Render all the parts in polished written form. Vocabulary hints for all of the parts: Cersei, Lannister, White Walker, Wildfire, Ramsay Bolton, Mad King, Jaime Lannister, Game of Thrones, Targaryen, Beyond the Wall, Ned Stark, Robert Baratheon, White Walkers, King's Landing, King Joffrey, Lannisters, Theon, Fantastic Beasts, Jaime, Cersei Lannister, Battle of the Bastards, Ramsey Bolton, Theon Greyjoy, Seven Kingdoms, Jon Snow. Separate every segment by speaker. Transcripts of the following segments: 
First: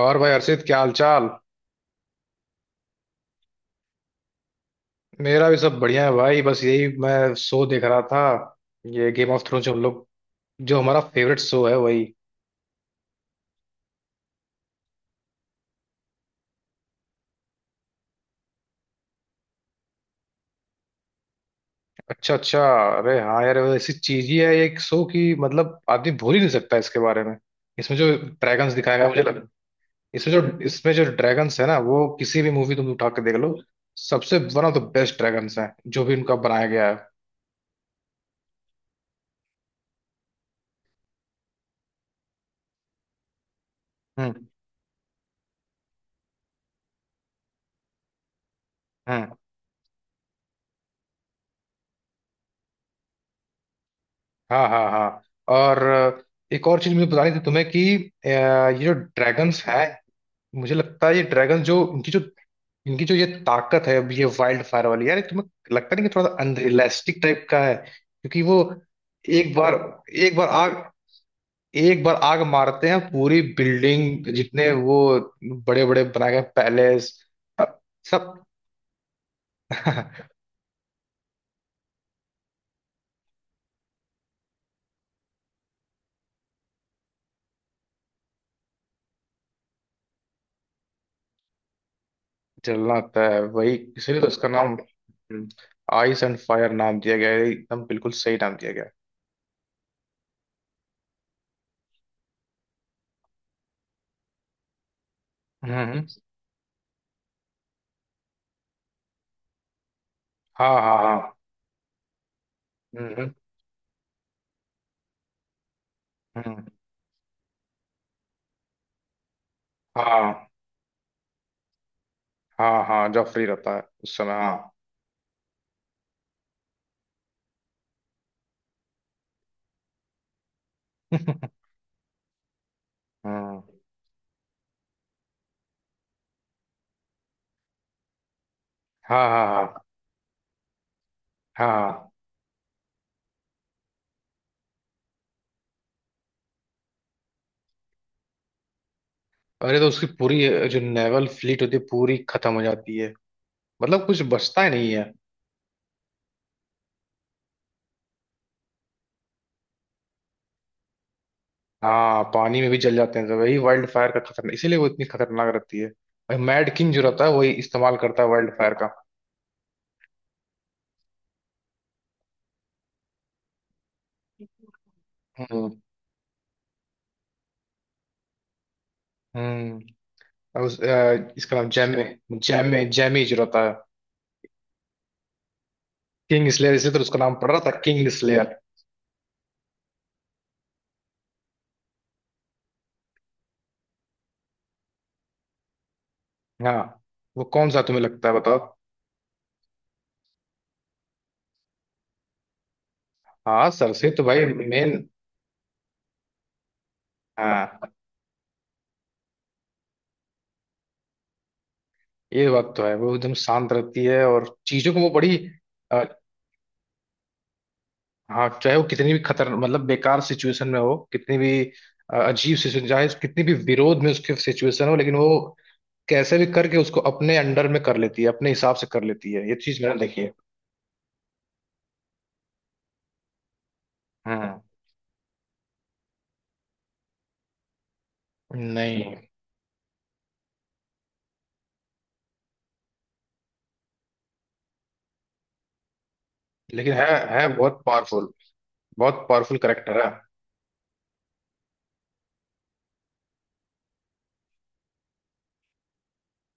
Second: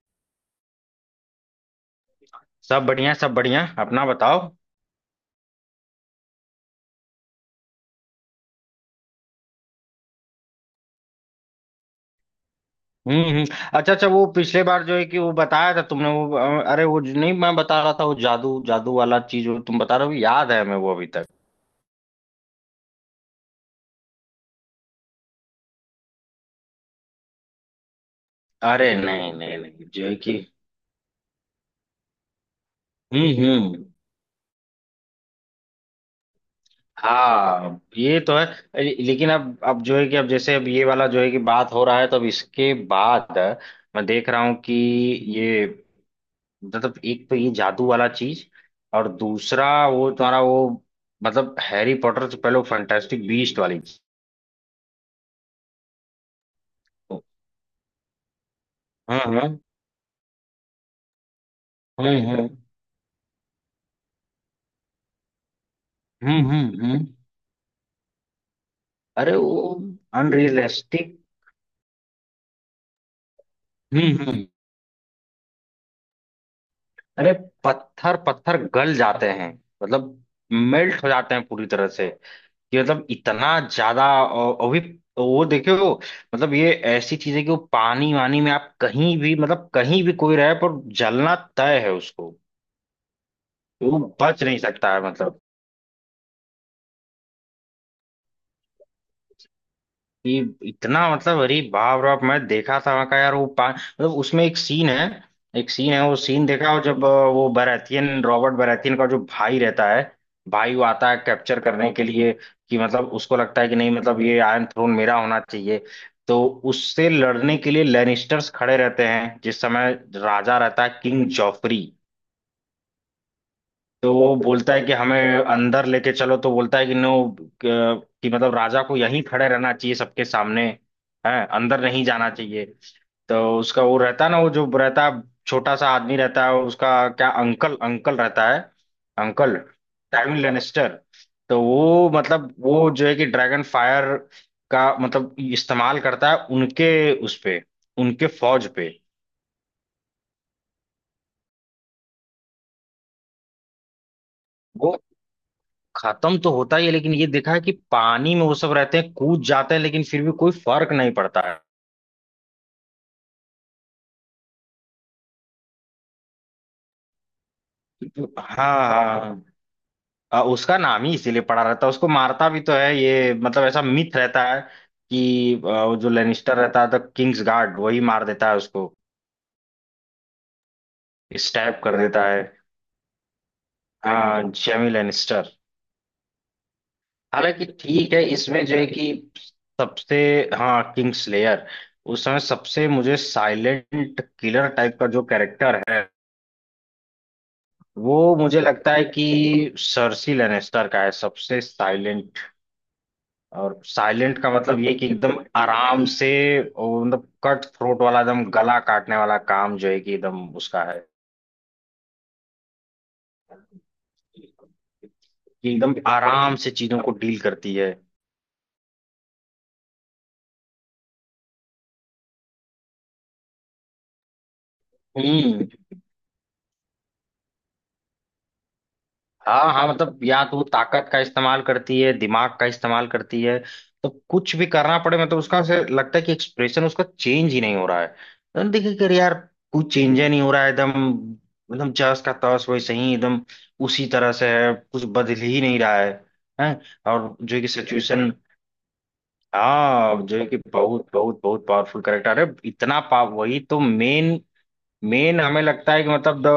Speaker 1: और भाई हर्षित, क्या हाल चाल।
Speaker 2: सब बढ़िया सब बढ़िया। अपना बताओ।
Speaker 1: मेरा भी सब बढ़िया है भाई, बस यही मैं शो देख रहा था। ये गेम ऑफ थ्रोन्स हम लोग, जो हमारा फेवरेट शो है, वही।
Speaker 2: हम्म। अच्छा अच्छा, वो पिछले बार जो है कि वो बताया था तुमने वो अरे वो नहीं, मैं बता रहा था वो जादू जादू वाला चीज वो तुम बता रहे हो, याद है हमें वो अभी तक।
Speaker 1: अच्छा अच्छा। अरे हाँ यार, वो ऐसी चीज ही है एक शो की, मतलब आदमी भूल ही नहीं सकता इसके बारे में। इसमें जो ड्रैगन्स
Speaker 2: अरे
Speaker 1: दिखाया गया मुझे
Speaker 2: नहीं
Speaker 1: लग।
Speaker 2: नहीं नहीं जो है
Speaker 1: इसमें
Speaker 2: कि।
Speaker 1: जो इसमें जो ड्रैगन्स है ना, वो किसी भी मूवी तुम उठा के देख लो,
Speaker 2: हम्म।
Speaker 1: सबसे one of the best dragons हैं जो भी उनका बनाया गया है।
Speaker 2: हाँ ये तो है। लेकिन अब जो है कि अब जैसे अब ये वाला जो है कि बात हो रहा है, तो अब इसके बाद मैं देख रहा
Speaker 1: हम्म
Speaker 2: हूँ कि ये मतलब एक तो ये जादू वाला चीज और
Speaker 1: हम्म।
Speaker 2: दूसरा वो तुम्हारा वो, मतलब हैरी पॉटर से पहले वो फैंटास्टिक बीस्ट वाली चीज।
Speaker 1: हाँ हाँ हाँ। और एक और चीज मुझे बतानी थी तुम्हें कि ये जो
Speaker 2: हाँ हाँ
Speaker 1: ड्रैगन्स हैं, मुझे लगता है ये ड्रैगन जो इनकी
Speaker 2: हाँ
Speaker 1: जो
Speaker 2: हाँ।
Speaker 1: इनकी जो ये ताकत है, अब ये वाइल्ड फायर वाली, यार तुम्हें लगता नहीं कि थोड़ा सा
Speaker 2: हम्म।
Speaker 1: अनरियलिस्टिक टाइप का है, क्योंकि वो
Speaker 2: अरे वो
Speaker 1: एक बार एक बार आग
Speaker 2: अनरियलिस्टिक।
Speaker 1: एक बार आग मारते हैं पूरी बिल्डिंग
Speaker 2: हम्म।
Speaker 1: जितने वो बड़े बड़े बनाए गए पैलेस
Speaker 2: अरे पत्थर
Speaker 1: सब।
Speaker 2: पत्थर गल जाते हैं। मतलब मेल्ट हो जाते हैं पूरी तरह से, कि मतलब इतना ज्यादा और भी वो देखो वो, मतलब ये ऐसी चीज है कि वो पानी वानी में आप कहीं भी मतलब कहीं भी कोई रहे पर जलना तय है उसको,
Speaker 1: जलना होता है वही,
Speaker 2: वो
Speaker 1: इसीलिए तो
Speaker 2: बच
Speaker 1: उसका
Speaker 2: नहीं
Speaker 1: नाम
Speaker 2: सकता है मतलब।
Speaker 1: आइस एंड फायर नाम दिया गया है, एकदम बिल्कुल सही नाम दिया गया
Speaker 2: कि इतना मतलब, अरे बाप रे बाप, मैं देखा था वहां का यार वो पा मतलब उसमें एक सीन है। एक
Speaker 1: है।
Speaker 2: सीन है
Speaker 1: हम्म।
Speaker 2: वो सीन देखा हो जब वो बराथियन रॉबर्ट बराथियन का जो भाई रहता है, भाई
Speaker 1: हाँ
Speaker 2: वो
Speaker 1: हाँ
Speaker 2: आता है
Speaker 1: हाँ।
Speaker 2: कैप्चर करने के लिए कि मतलब
Speaker 1: हम्म
Speaker 2: उसको लगता है कि नहीं, मतलब ये आयरन थ्रोन मेरा होना चाहिए। तो
Speaker 1: हम्म।
Speaker 2: उससे लड़ने के लिए लैनिस्टर्स खड़े रहते हैं जिस समय
Speaker 1: हाँ
Speaker 2: राजा रहता है किंग जॉफरी।
Speaker 1: हाँ हाँ, जब फ्री रहता है
Speaker 2: तो
Speaker 1: उस समय,
Speaker 2: वो
Speaker 1: हाँ।
Speaker 2: बोलता है कि हमें अंदर लेके चलो, तो बोलता है कि नो, कि मतलब राजा को यहीं खड़े रहना चाहिए सबके सामने है, अंदर नहीं जाना चाहिए। तो
Speaker 1: हम्म।
Speaker 2: उसका वो रहता है ना वो जो रहता है, छोटा सा आदमी रहता है उसका क्या, अंकल अंकल रहता है।
Speaker 1: हाँ हाँ
Speaker 2: अंकल
Speaker 1: हाँ
Speaker 2: टाइम लेनेस्टर। तो वो
Speaker 1: हाँ।
Speaker 2: मतलब वो जो है कि ड्रैगन फायर का मतलब इस्तेमाल करता है उनके उस पे, उनके फौज पे।
Speaker 1: अरे तो उसकी पूरी जो नेवल फ्लीट होती है पूरी खत्म हो जाती है, मतलब कुछ बचता ही
Speaker 2: वो
Speaker 1: नहीं है।
Speaker 2: खत्म तो होता ही है लेकिन ये देखा है कि पानी में वो सब रहते हैं कूद जाते हैं लेकिन फिर भी कोई फर्क नहीं पड़ता है।
Speaker 1: हाँ, पानी में भी जल जाते हैं सब, वही वाइल्ड फायर का खतरनाक इसीलिए वो इतनी खतरनाक रहती है। और मैड किंग जो रहता है वही इस्तेमाल करता है वाइल्ड
Speaker 2: हाँ
Speaker 1: फायर का।
Speaker 2: हाँ। उसका नाम ही इसीलिए पड़ा रहता है, उसको मारता भी तो है ये, मतलब ऐसा मिथ रहता है कि
Speaker 1: हम्म
Speaker 2: वो जो लेनिस्टर रहता है द किंग्स गार्ड वही मार देता है उसको,
Speaker 1: हम्म। और इसका नाम
Speaker 2: स्टैब कर
Speaker 1: जैमे
Speaker 2: देता है।
Speaker 1: जैमे जैमी जो रहता है
Speaker 2: हाँ जेमी लेनिस्टर।
Speaker 1: किंग स्लेयर, इसलिए तो उसका नाम पड़ रहा
Speaker 2: हालांकि
Speaker 1: था किंग
Speaker 2: ठीक है,
Speaker 1: स्लेयर।
Speaker 2: इसमें जो है कि सबसे, हाँ किंग्स लेयर, उस समय सबसे मुझे साइलेंट किलर टाइप का जो कैरेक्टर है
Speaker 1: हाँ। वो कौन सा तुम्हें लगता है
Speaker 2: वो
Speaker 1: बताओ।
Speaker 2: मुझे लगता है कि सर्सी लेनेस्टर का है सबसे साइलेंट।
Speaker 1: हाँ,
Speaker 2: और
Speaker 1: सरसे तो
Speaker 2: साइलेंट
Speaker 1: भाई
Speaker 2: का मतलब ये
Speaker 1: मेन।
Speaker 2: कि एकदम आराम से, और मतलब कट
Speaker 1: हाँ,
Speaker 2: थ्रोट वाला एकदम गला काटने वाला काम जो है कि एकदम उसका है,
Speaker 1: ये बात तो है, वो एकदम शांत रहती है और चीजों को वो बड़ी
Speaker 2: कि एकदम
Speaker 1: अ,
Speaker 2: आराम से चीजों को डील करती है।
Speaker 1: हाँ, चाहे वो कितनी भी खतर मतलब बेकार सिचुएशन में हो, कितनी भी अजीब सिचुएशन, चाहे कितनी भी विरोध में उसकी सिचुएशन हो लेकिन वो
Speaker 2: हम्म।
Speaker 1: कैसे भी करके उसको अपने अंडर में कर लेती है, अपने हिसाब से कर लेती है, ये
Speaker 2: हाँ
Speaker 1: चीज
Speaker 2: हाँ
Speaker 1: मैंने
Speaker 2: मतलब
Speaker 1: देखी है।
Speaker 2: या तो वो ताकत का इस्तेमाल करती है दिमाग का इस्तेमाल करती है, तो कुछ
Speaker 1: हम्म।
Speaker 2: भी करना पड़े मतलब उसका से लगता है कि एक्सप्रेशन उसका चेंज ही नहीं हो रहा है तो देखिए कि
Speaker 1: नहीं।
Speaker 2: अरे यार कुछ चेंज ही नहीं हो रहा है एकदम, एकदम जस का तस वैसे ही एकदम उसी तरह से है, कुछ बदल ही नहीं रहा है हैं।
Speaker 1: लेकिन है
Speaker 2: और
Speaker 1: है
Speaker 2: जो है कि
Speaker 1: बहुत पावरफुल,
Speaker 2: सिचुएशन,
Speaker 1: बहुत पावरफुल करेक्टर है।
Speaker 2: हाँ जो है कि बहुत बहुत बहुत पावरफुल करेक्टर है, इतना पाव वही तो मेन, मेन हमें लगता है कि मतलब दो,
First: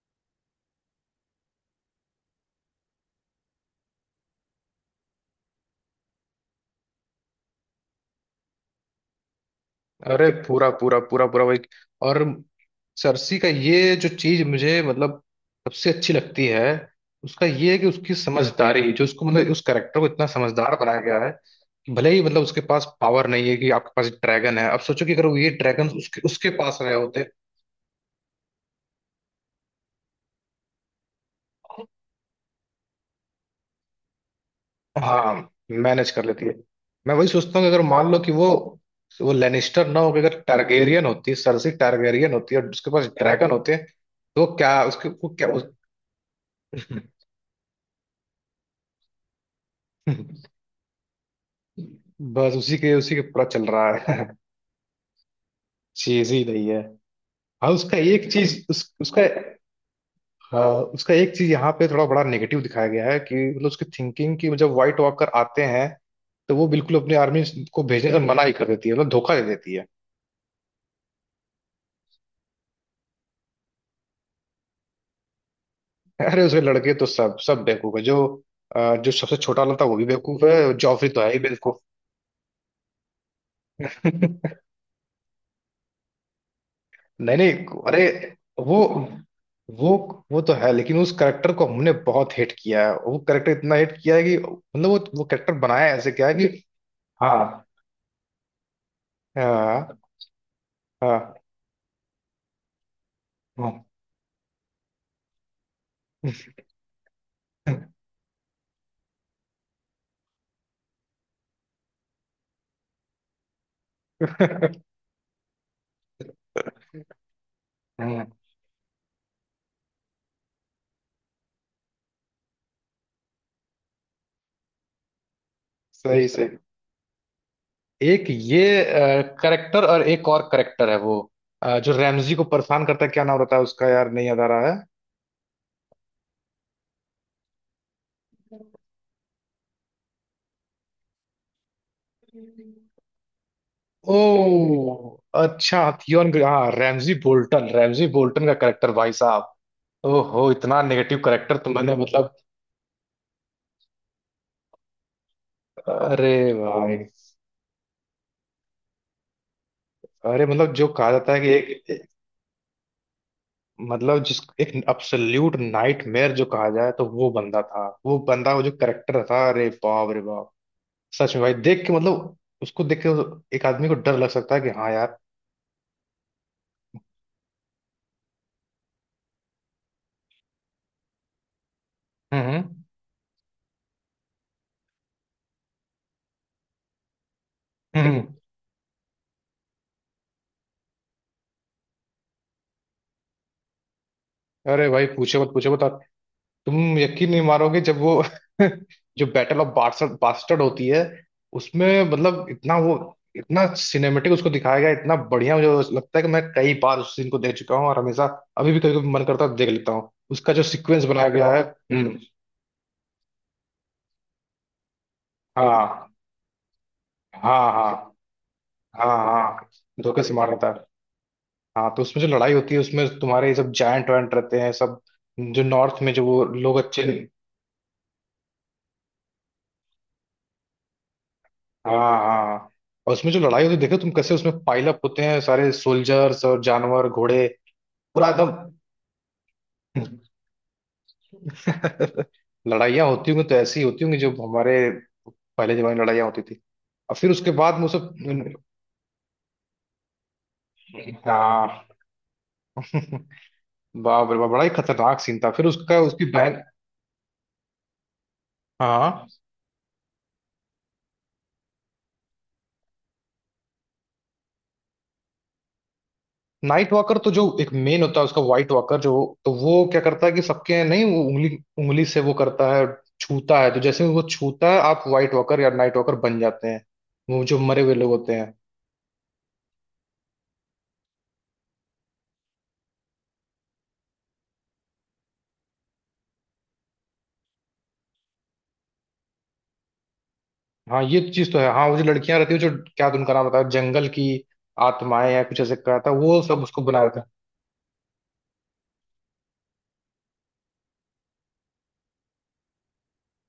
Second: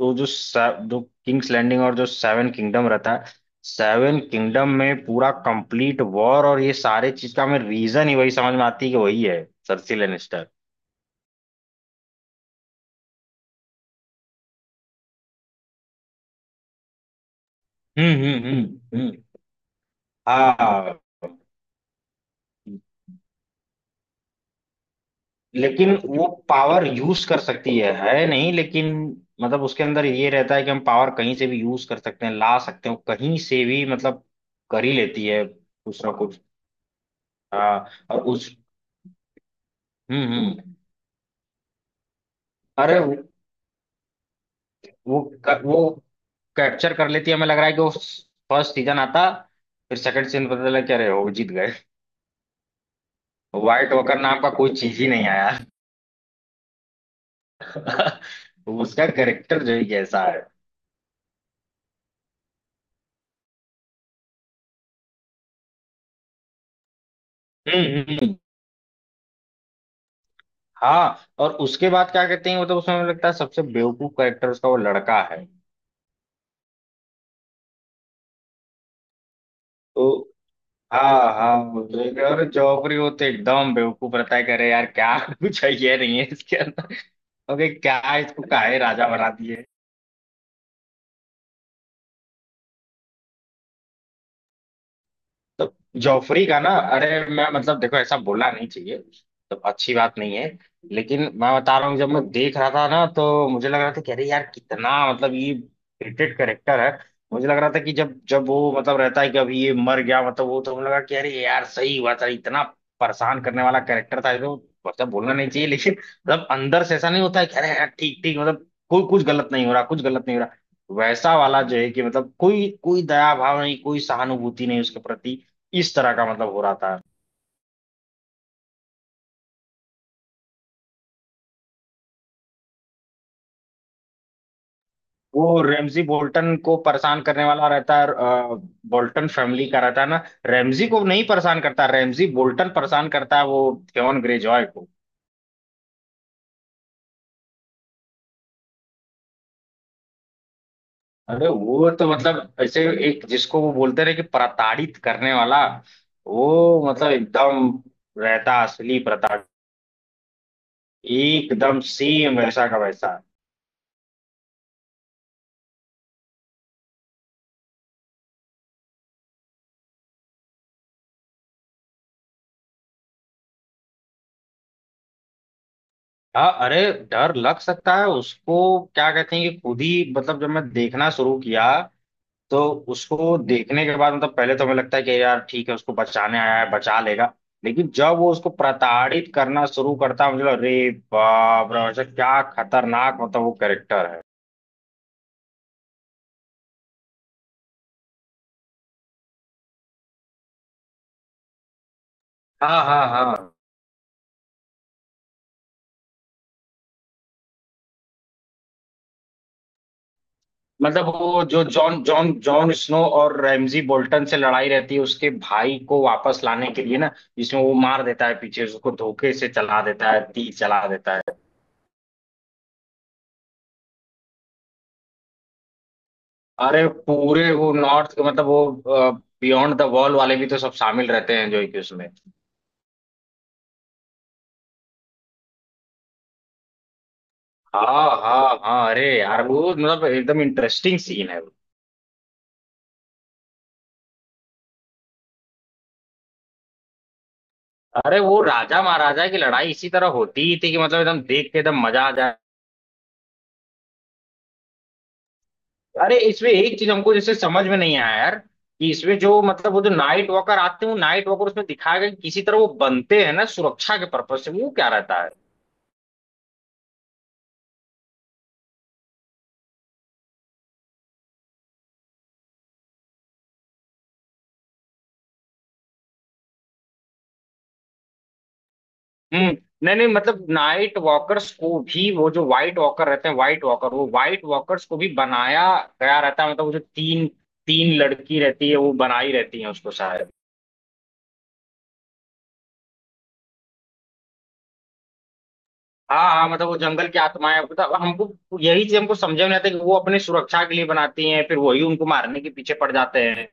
Speaker 2: वो जो जो किंग्स लैंडिंग और जो सेवन किंगडम रहता है, सेवन किंगडम में पूरा कंप्लीट वॉर और ये सारे चीज का हमें रीजन ही वही समझ में आती है कि वही है, सर्सी
Speaker 1: अरे
Speaker 2: लेनिस्टर।
Speaker 1: पूरा पूरा पूरा पूरा भाई। और सरसी का ये जो चीज मुझे मतलब सबसे अच्छी लगती है, उसका ये है कि उसकी
Speaker 2: हम्म हम्म
Speaker 1: समझदारी,
Speaker 2: हम्म
Speaker 1: जो
Speaker 2: हम्म।
Speaker 1: उसको मतलब उस करेक्टर को इतना समझदार
Speaker 2: हाँ
Speaker 1: बनाया गया है कि भले ही मतलब उसके पास पावर नहीं है कि आपके पास ड्रैगन है, अब सोचो कि अगर वो ये ड्रैगन
Speaker 2: लेकिन
Speaker 1: उसके
Speaker 2: वो
Speaker 1: उसके पास
Speaker 2: पावर
Speaker 1: रहे
Speaker 2: यूज
Speaker 1: होते।
Speaker 2: कर सकती है नहीं, लेकिन मतलब उसके अंदर ये रहता है कि हम पावर कहीं से भी यूज कर सकते हैं ला सकते हैं वो कहीं से भी, मतलब कर ही लेती
Speaker 1: हाँ,
Speaker 2: है कुछ
Speaker 1: मैनेज
Speaker 2: ना
Speaker 1: कर
Speaker 2: कुछ।
Speaker 1: लेती है। मैं वही सोचता हूँ कि
Speaker 2: हाँ
Speaker 1: अगर मान लो
Speaker 2: और
Speaker 1: कि वो
Speaker 2: उस,
Speaker 1: वो लेनिस्टर ना होकर अगर
Speaker 2: हम्म।
Speaker 1: टारगेरियन होती, सरसी टारगेरियन होती और उसके
Speaker 2: अरे
Speaker 1: पास ड्रैगन होते, तो क्या उसके,
Speaker 2: वो
Speaker 1: वो क्या
Speaker 2: वो
Speaker 1: उस...
Speaker 2: कैप्चर कर लेती है, हमें लग रहा है कि वो फर्स्ट सीजन आता, फिर सेकंड सीजन पता चला क्या रहे, वो जीत गए।
Speaker 1: बस उसी के पूरा चल रहा
Speaker 2: व्हाइट वॉकर
Speaker 1: है।
Speaker 2: नाम का कोई चीज ही नहीं आया।
Speaker 1: चीज ही नहीं है। हाँ, उसका एक चीज
Speaker 2: उसका
Speaker 1: उसका,
Speaker 2: कैरेक्टर जो है कैसा है।
Speaker 1: हाँ उसका एक चीज यहाँ पे थोड़ा बड़ा नेगेटिव दिखाया गया है कि मतलब उसकी थिंकिंग, कि जब व्हाइट वॉकर आते हैं तो वो बिल्कुल अपनी आर्मी को भेजने का
Speaker 2: हम्म।
Speaker 1: मना ही कर देती है, मतलब धोखा दे देती है।
Speaker 2: हाँ, और उसके बाद क्या कहते हैं मतलब उसमें मुझे लगता है सबसे बेवकूफ कैरेक्टर उसका वो लड़का है
Speaker 1: अरे उसके लड़के तो सब सब बेवकूफ है, जो जो सबसे छोटा वाला था वो भी
Speaker 2: तो,
Speaker 1: बेवकूफ है, जॉफरी तो है
Speaker 2: हाँ
Speaker 1: ही
Speaker 2: हाँ
Speaker 1: बेवकूफ।
Speaker 2: वो जो और जौहरी वो तो एकदम बेवकूफ रहता है, कह रहे यार क्या कुछ है ये नहीं है इसके अंदर,
Speaker 1: नहीं
Speaker 2: ओके
Speaker 1: नहीं, अरे
Speaker 2: क्या इसको काहे
Speaker 1: वो
Speaker 2: राजा बना दिए।
Speaker 1: वो वो तो है, लेकिन उस करेक्टर को हमने बहुत हिट किया है, वो करेक्टर इतना हिट किया है कि मतलब वो करेक्टर
Speaker 2: तो
Speaker 1: बनाया ऐसे, क्या है
Speaker 2: जॉफरी
Speaker 1: कि
Speaker 2: का ना, अरे
Speaker 1: हाँ
Speaker 2: मैं मतलब देखो ऐसा बोलना नहीं चाहिए तो, अच्छी
Speaker 1: हाँ
Speaker 2: बात नहीं है, लेकिन
Speaker 1: हाँ
Speaker 2: मैं बता रहा हूँ जब मैं देख रहा था ना तो मुझे लग
Speaker 1: हाँ।
Speaker 2: रहा था कि अरे यार कितना मतलब ये रेटेड करेक्टर है। मुझे लग रहा था कि जब जब वो मतलब रहता है कि अभी ये मर गया मतलब वो, तो मुझे लगा, कि अरे यार सही हुआ था, इतना परेशान करने वाला कैरेक्टर था तो। मतलब बोलना नहीं चाहिए लेकिन मतलब अंदर से ऐसा नहीं होता है कि अरे यार ठीक
Speaker 1: हम्म।
Speaker 2: ठीक मतलब कोई कुछ गलत नहीं हो रहा कुछ गलत नहीं हो रहा, वैसा वाला जो है कि मतलब कोई कोई दया भाव नहीं कोई सहानुभूति नहीं उसके प्रति, इस तरह का
Speaker 1: सही सही।
Speaker 2: मतलब हो रहा था।
Speaker 1: एक ये करेक्टर और एक और करेक्टर है वो जो रैमजी को परेशान करता है, क्या नाम रहता है उसका यार, नहीं याद आ रहा है।
Speaker 2: वो रैमजी बोल्टन को परेशान करने वाला रहता है बोल्टन फैमिली का रहता है ना, रैमजी को नहीं परेशान करता, रैमजी बोल्टन परेशान करता है वो
Speaker 1: ओ
Speaker 2: थेवन ग्रेजॉय को।
Speaker 1: अच्छा, थियोन हाँ, रैमजी बोल्टन, रैमजी बोल्टन का करेक्टर भाई, ओहो इतना नेगेटिव
Speaker 2: अरे
Speaker 1: करेक्टर
Speaker 2: वो
Speaker 1: तुमने
Speaker 2: तो
Speaker 1: मतलब।
Speaker 2: मतलब ऐसे, एक जिसको वो बोलते रहे कि प्रताड़ित करने वाला,
Speaker 1: अरे
Speaker 2: वो
Speaker 1: भाई,
Speaker 2: मतलब एकदम रहता असली प्रताड़ित,
Speaker 1: अरे मतलब जो कहा जाता है कि एक
Speaker 2: एकदम
Speaker 1: एक-,
Speaker 2: सेम वैसा का वैसा।
Speaker 1: मतलब जिस एक अब्सोल्यूट नाइटमेयर जो कहा जाए तो वो बंदा था, वो बंदा वो जो करेक्टर था, अरे बाप रे बाप। सच में भाई देख के मतलब उसको देख के एक आदमी को डर लग सकता है, कि हाँ यार।
Speaker 2: हाँ अरे डर लग सकता है उसको, क्या कहते हैं कि खुद ही मतलब जब मैं देखना शुरू किया तो
Speaker 1: हम्म
Speaker 2: उसको देखने के बाद मतलब पहले तो हमें लगता है कि यार ठीक है उसको बचाने आया है बचा लेगा, लेकिन
Speaker 1: हम्म
Speaker 2: जब वो
Speaker 1: हम्म।
Speaker 2: उसको प्रताड़ित करना शुरू करता है मुझे लगा, अरे बाप रे, ऐसा क्या खतरनाक मतलब वो कैरेक्टर है।
Speaker 1: अरे भाई पूछो मत पूछो मत, तुम यकीन नहीं मारोगे जब वो जो बैटल ऑफ बास्टर्ड बास्टर्ड होती है उसमें, मतलब इतना
Speaker 2: हाँ
Speaker 1: वो
Speaker 2: हाँ हाँ
Speaker 1: इतना सिनेमेटिक उसको दिखाया गया है, इतना बढ़िया। मुझे लगता है कि मैं कई बार उस सीन को देख चुका हूँ और हमेशा अभी भी कभी कभी मन करता है तो देख लेता हूँ उसका जो
Speaker 2: मतलब
Speaker 1: सीक्वेंस बनाया
Speaker 2: वो
Speaker 1: गया है।
Speaker 2: जो जॉन
Speaker 1: हम्म।
Speaker 2: जॉन जॉन स्नो और रैमजी बोल्टन से लड़ाई रहती है उसके भाई
Speaker 1: हाँ
Speaker 2: को वापस लाने के लिए ना, जिसमें
Speaker 1: हाँ
Speaker 2: वो
Speaker 1: हाँ
Speaker 2: मार देता है पीछे से, उसको
Speaker 1: हाँ
Speaker 2: धोखे से
Speaker 1: हाँ।
Speaker 2: चला देता है
Speaker 1: धोखे से मार
Speaker 2: तीर
Speaker 1: रहा था।
Speaker 2: चला देता है।
Speaker 1: हाँ, तो उसमें जो लड़ाई होती है उसमें तुम्हारे ये सब जायंट वायंट रहते हैं सब, जो नॉर्थ में, जो वो लोग
Speaker 2: अरे
Speaker 1: अच्छे।
Speaker 2: पूरे वो नॉर्थ के मतलब वो बियॉन्ड द वॉल वाले भी तो सब शामिल रहते हैं जो कि उसमें।
Speaker 1: हाँ हाँ। और उसमें जो लड़ाई होती है देखो तुम, कैसे उसमें पाइल अप होते हैं सारे सोल्जर्स और जानवर घोड़े,
Speaker 2: हाँ
Speaker 1: पूरा
Speaker 2: हाँ
Speaker 1: एकदम।
Speaker 2: हाँ अरे यार वो मतलब एकदम इंटरेस्टिंग सीन है वो।
Speaker 1: लड़ाइयाँ होती होंगी तो ऐसी होती होंगी, जो हमारे पहले जमाने में लड़ाइयाँ होती थी, और फिर उसके बाद में वो
Speaker 2: अरे
Speaker 1: सब।
Speaker 2: वो राजा महाराजा की लड़ाई इसी तरह होती ही थी कि मतलब एकदम देख के एकदम
Speaker 1: हाँ।
Speaker 2: मजा आ जाए।
Speaker 1: बाप रे बाप बड़ा ही खतरनाक सीन था, फिर उसका
Speaker 2: अरे
Speaker 1: उसकी
Speaker 2: इसमें
Speaker 1: बहन।
Speaker 2: एक चीज हमको जैसे समझ में नहीं आया यार कि इसमें
Speaker 1: हाँ,
Speaker 2: जो मतलब वो जो नाइट वॉकर आते हैं, वो नाइट वॉकर उसमें दिखाया गया कि किसी तरह वो बनते हैं ना सुरक्षा के पर्पज से, वो क्या रहता है।
Speaker 1: नाइट वॉकर तो जो एक मेन होता है उसका व्हाइट वॉकर जो, तो वो क्या करता है कि सबके नहीं, वो उंगली उंगली से वो करता है, छूता है, तो जैसे ही वो छूता है आप व्हाइट वॉकर या नाइट वॉकर बन जाते हैं, वो जो मरे हुए लोग होते हैं।
Speaker 2: हम्म। नहीं नहीं मतलब नाइट वॉकर्स को भी वो जो व्हाइट वॉकर रहते हैं, व्हाइट वॉकर वो व्हाइट वॉकर्स को भी बनाया गया रहता है, मतलब वो जो तीन तीन लड़की रहती है वो बनाई रहती है उसको शायद।
Speaker 1: हाँ, ये चीज तो है, हाँ वो जो लड़कियां रहती है जो, क्या तो उनका नाम बताया जंगल की आत्माएं या कुछ ऐसे कहा था,
Speaker 2: हाँ
Speaker 1: वो
Speaker 2: हाँ
Speaker 1: सब
Speaker 2: मतलब वो
Speaker 1: उसको बना।
Speaker 2: जंगल की आत्माएं, मतलब हमको यही चीज हमको समझ में नहीं आता कि वो अपनी सुरक्षा के लिए बनाती हैं फिर वही उनको मारने के पीछे पड़ जाते हैं।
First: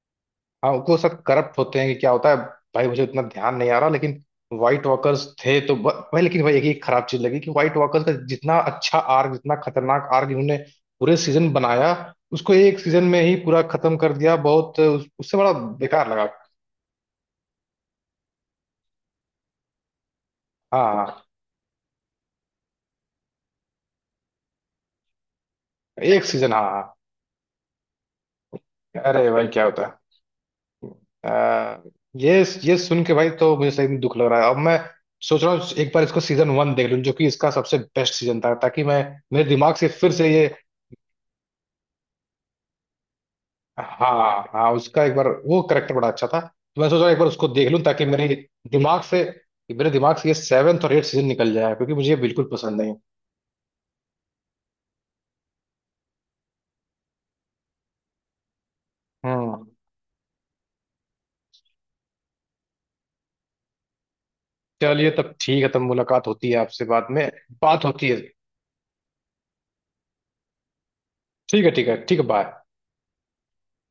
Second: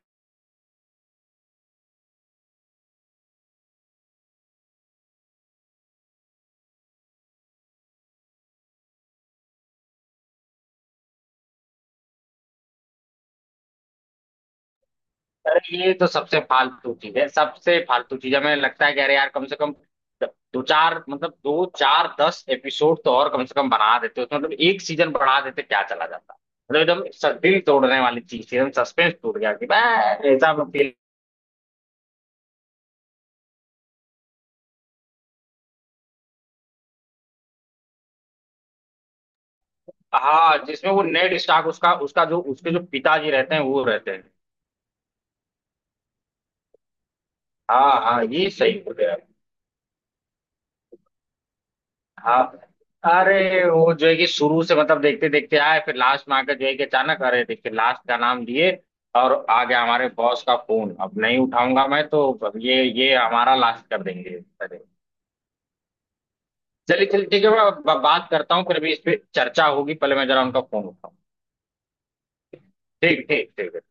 Speaker 1: हाँ, वो सब करप्ट होते हैं कि क्या होता है, भाई मुझे उतना ध्यान नहीं आ रहा लेकिन व्हाइट वॉकर्स थे तो भाई, लेकिन भाई एक ही खराब चीज लगी कि व्हाइट वॉकर्स का जितना अच्छा आर्क, जितना खतरनाक आर्क इन्होंने पूरे सीजन बनाया, उसको एक सीजन में ही पूरा खत्म कर दिया, बहुत उससे बड़ा
Speaker 2: अरे ये तो
Speaker 1: बेकार लगा।
Speaker 2: सबसे फालतू चीज है, सबसे फालतू चीज हमें लगता है कि अरे यार कम से कम दो
Speaker 1: हाँ
Speaker 2: चार
Speaker 1: हाँ,
Speaker 2: मतलब दो चार दस एपिसोड तो और कम से कम बना देते तो मतलब एक सीजन बढ़ा देते क्या चला
Speaker 1: एक
Speaker 2: जाता,
Speaker 1: सीजन, हाँ
Speaker 2: मतलब
Speaker 1: हाँ।
Speaker 2: एकदम दिल तोड़ने वाली चीज थी, एकदम
Speaker 1: हाँ।
Speaker 2: सस्पेंस
Speaker 1: अरे
Speaker 2: टूट
Speaker 1: भाई
Speaker 2: गया
Speaker 1: क्या
Speaker 2: कि
Speaker 1: होता है,
Speaker 2: बस ऐसा फील।
Speaker 1: आ, ये ये सुन के भाई तो मुझे सही में दुख लग रहा है, अब मैं सोच रहा हूँ एक बार इसको सीजन 1 देख लूँ जो कि इसका सबसे बेस्ट सीजन था, ताकि मैं मेरे दिमाग से फिर से ये,
Speaker 2: हाँ जिसमें वो नेड स्टार्क उसका उसका जो उसके जो पिताजी रहते हैं वो रहते हैं।
Speaker 1: हाँ हाँ उसका एक बार वो करेक्टर बड़ा अच्छा था, तो मैं सोचा एक बार उसको देख लूं
Speaker 2: हाँ
Speaker 1: ताकि
Speaker 2: हाँ ये सही
Speaker 1: दिमाग
Speaker 2: बोले
Speaker 1: से
Speaker 2: आप।
Speaker 1: मेरे दिमाग से ये सेवेंथ और एट सीजन निकल जाए, क्योंकि मुझे ये
Speaker 2: हाँ
Speaker 1: बिल्कुल पसंद नहीं।
Speaker 2: अरे वो जो है कि शुरू से मतलब देखते देखते आए फिर लास्ट में आकर जो है कि अचानक अरे देखिए लास्ट का नाम दिए, और आ
Speaker 1: हम्म।
Speaker 2: गया हमारे बॉस का फोन, अब नहीं उठाऊंगा मैं तो, अब ये हमारा लास्ट कर देंगे। अरे
Speaker 1: चलिए तब ठीक है, तब मुलाकात होती है आपसे
Speaker 2: चलिए
Speaker 1: बाद
Speaker 2: चलिए
Speaker 1: में,
Speaker 2: ठीक है, मैं
Speaker 1: बात होती है,
Speaker 2: बात करता हूँ फिर, अभी इस पे चर्चा होगी, पहले मैं जरा उनका फोन उठाऊँ।
Speaker 1: ठीक है ठीक है ठीक है, बाय।
Speaker 2: ठीक ठीक ठीक।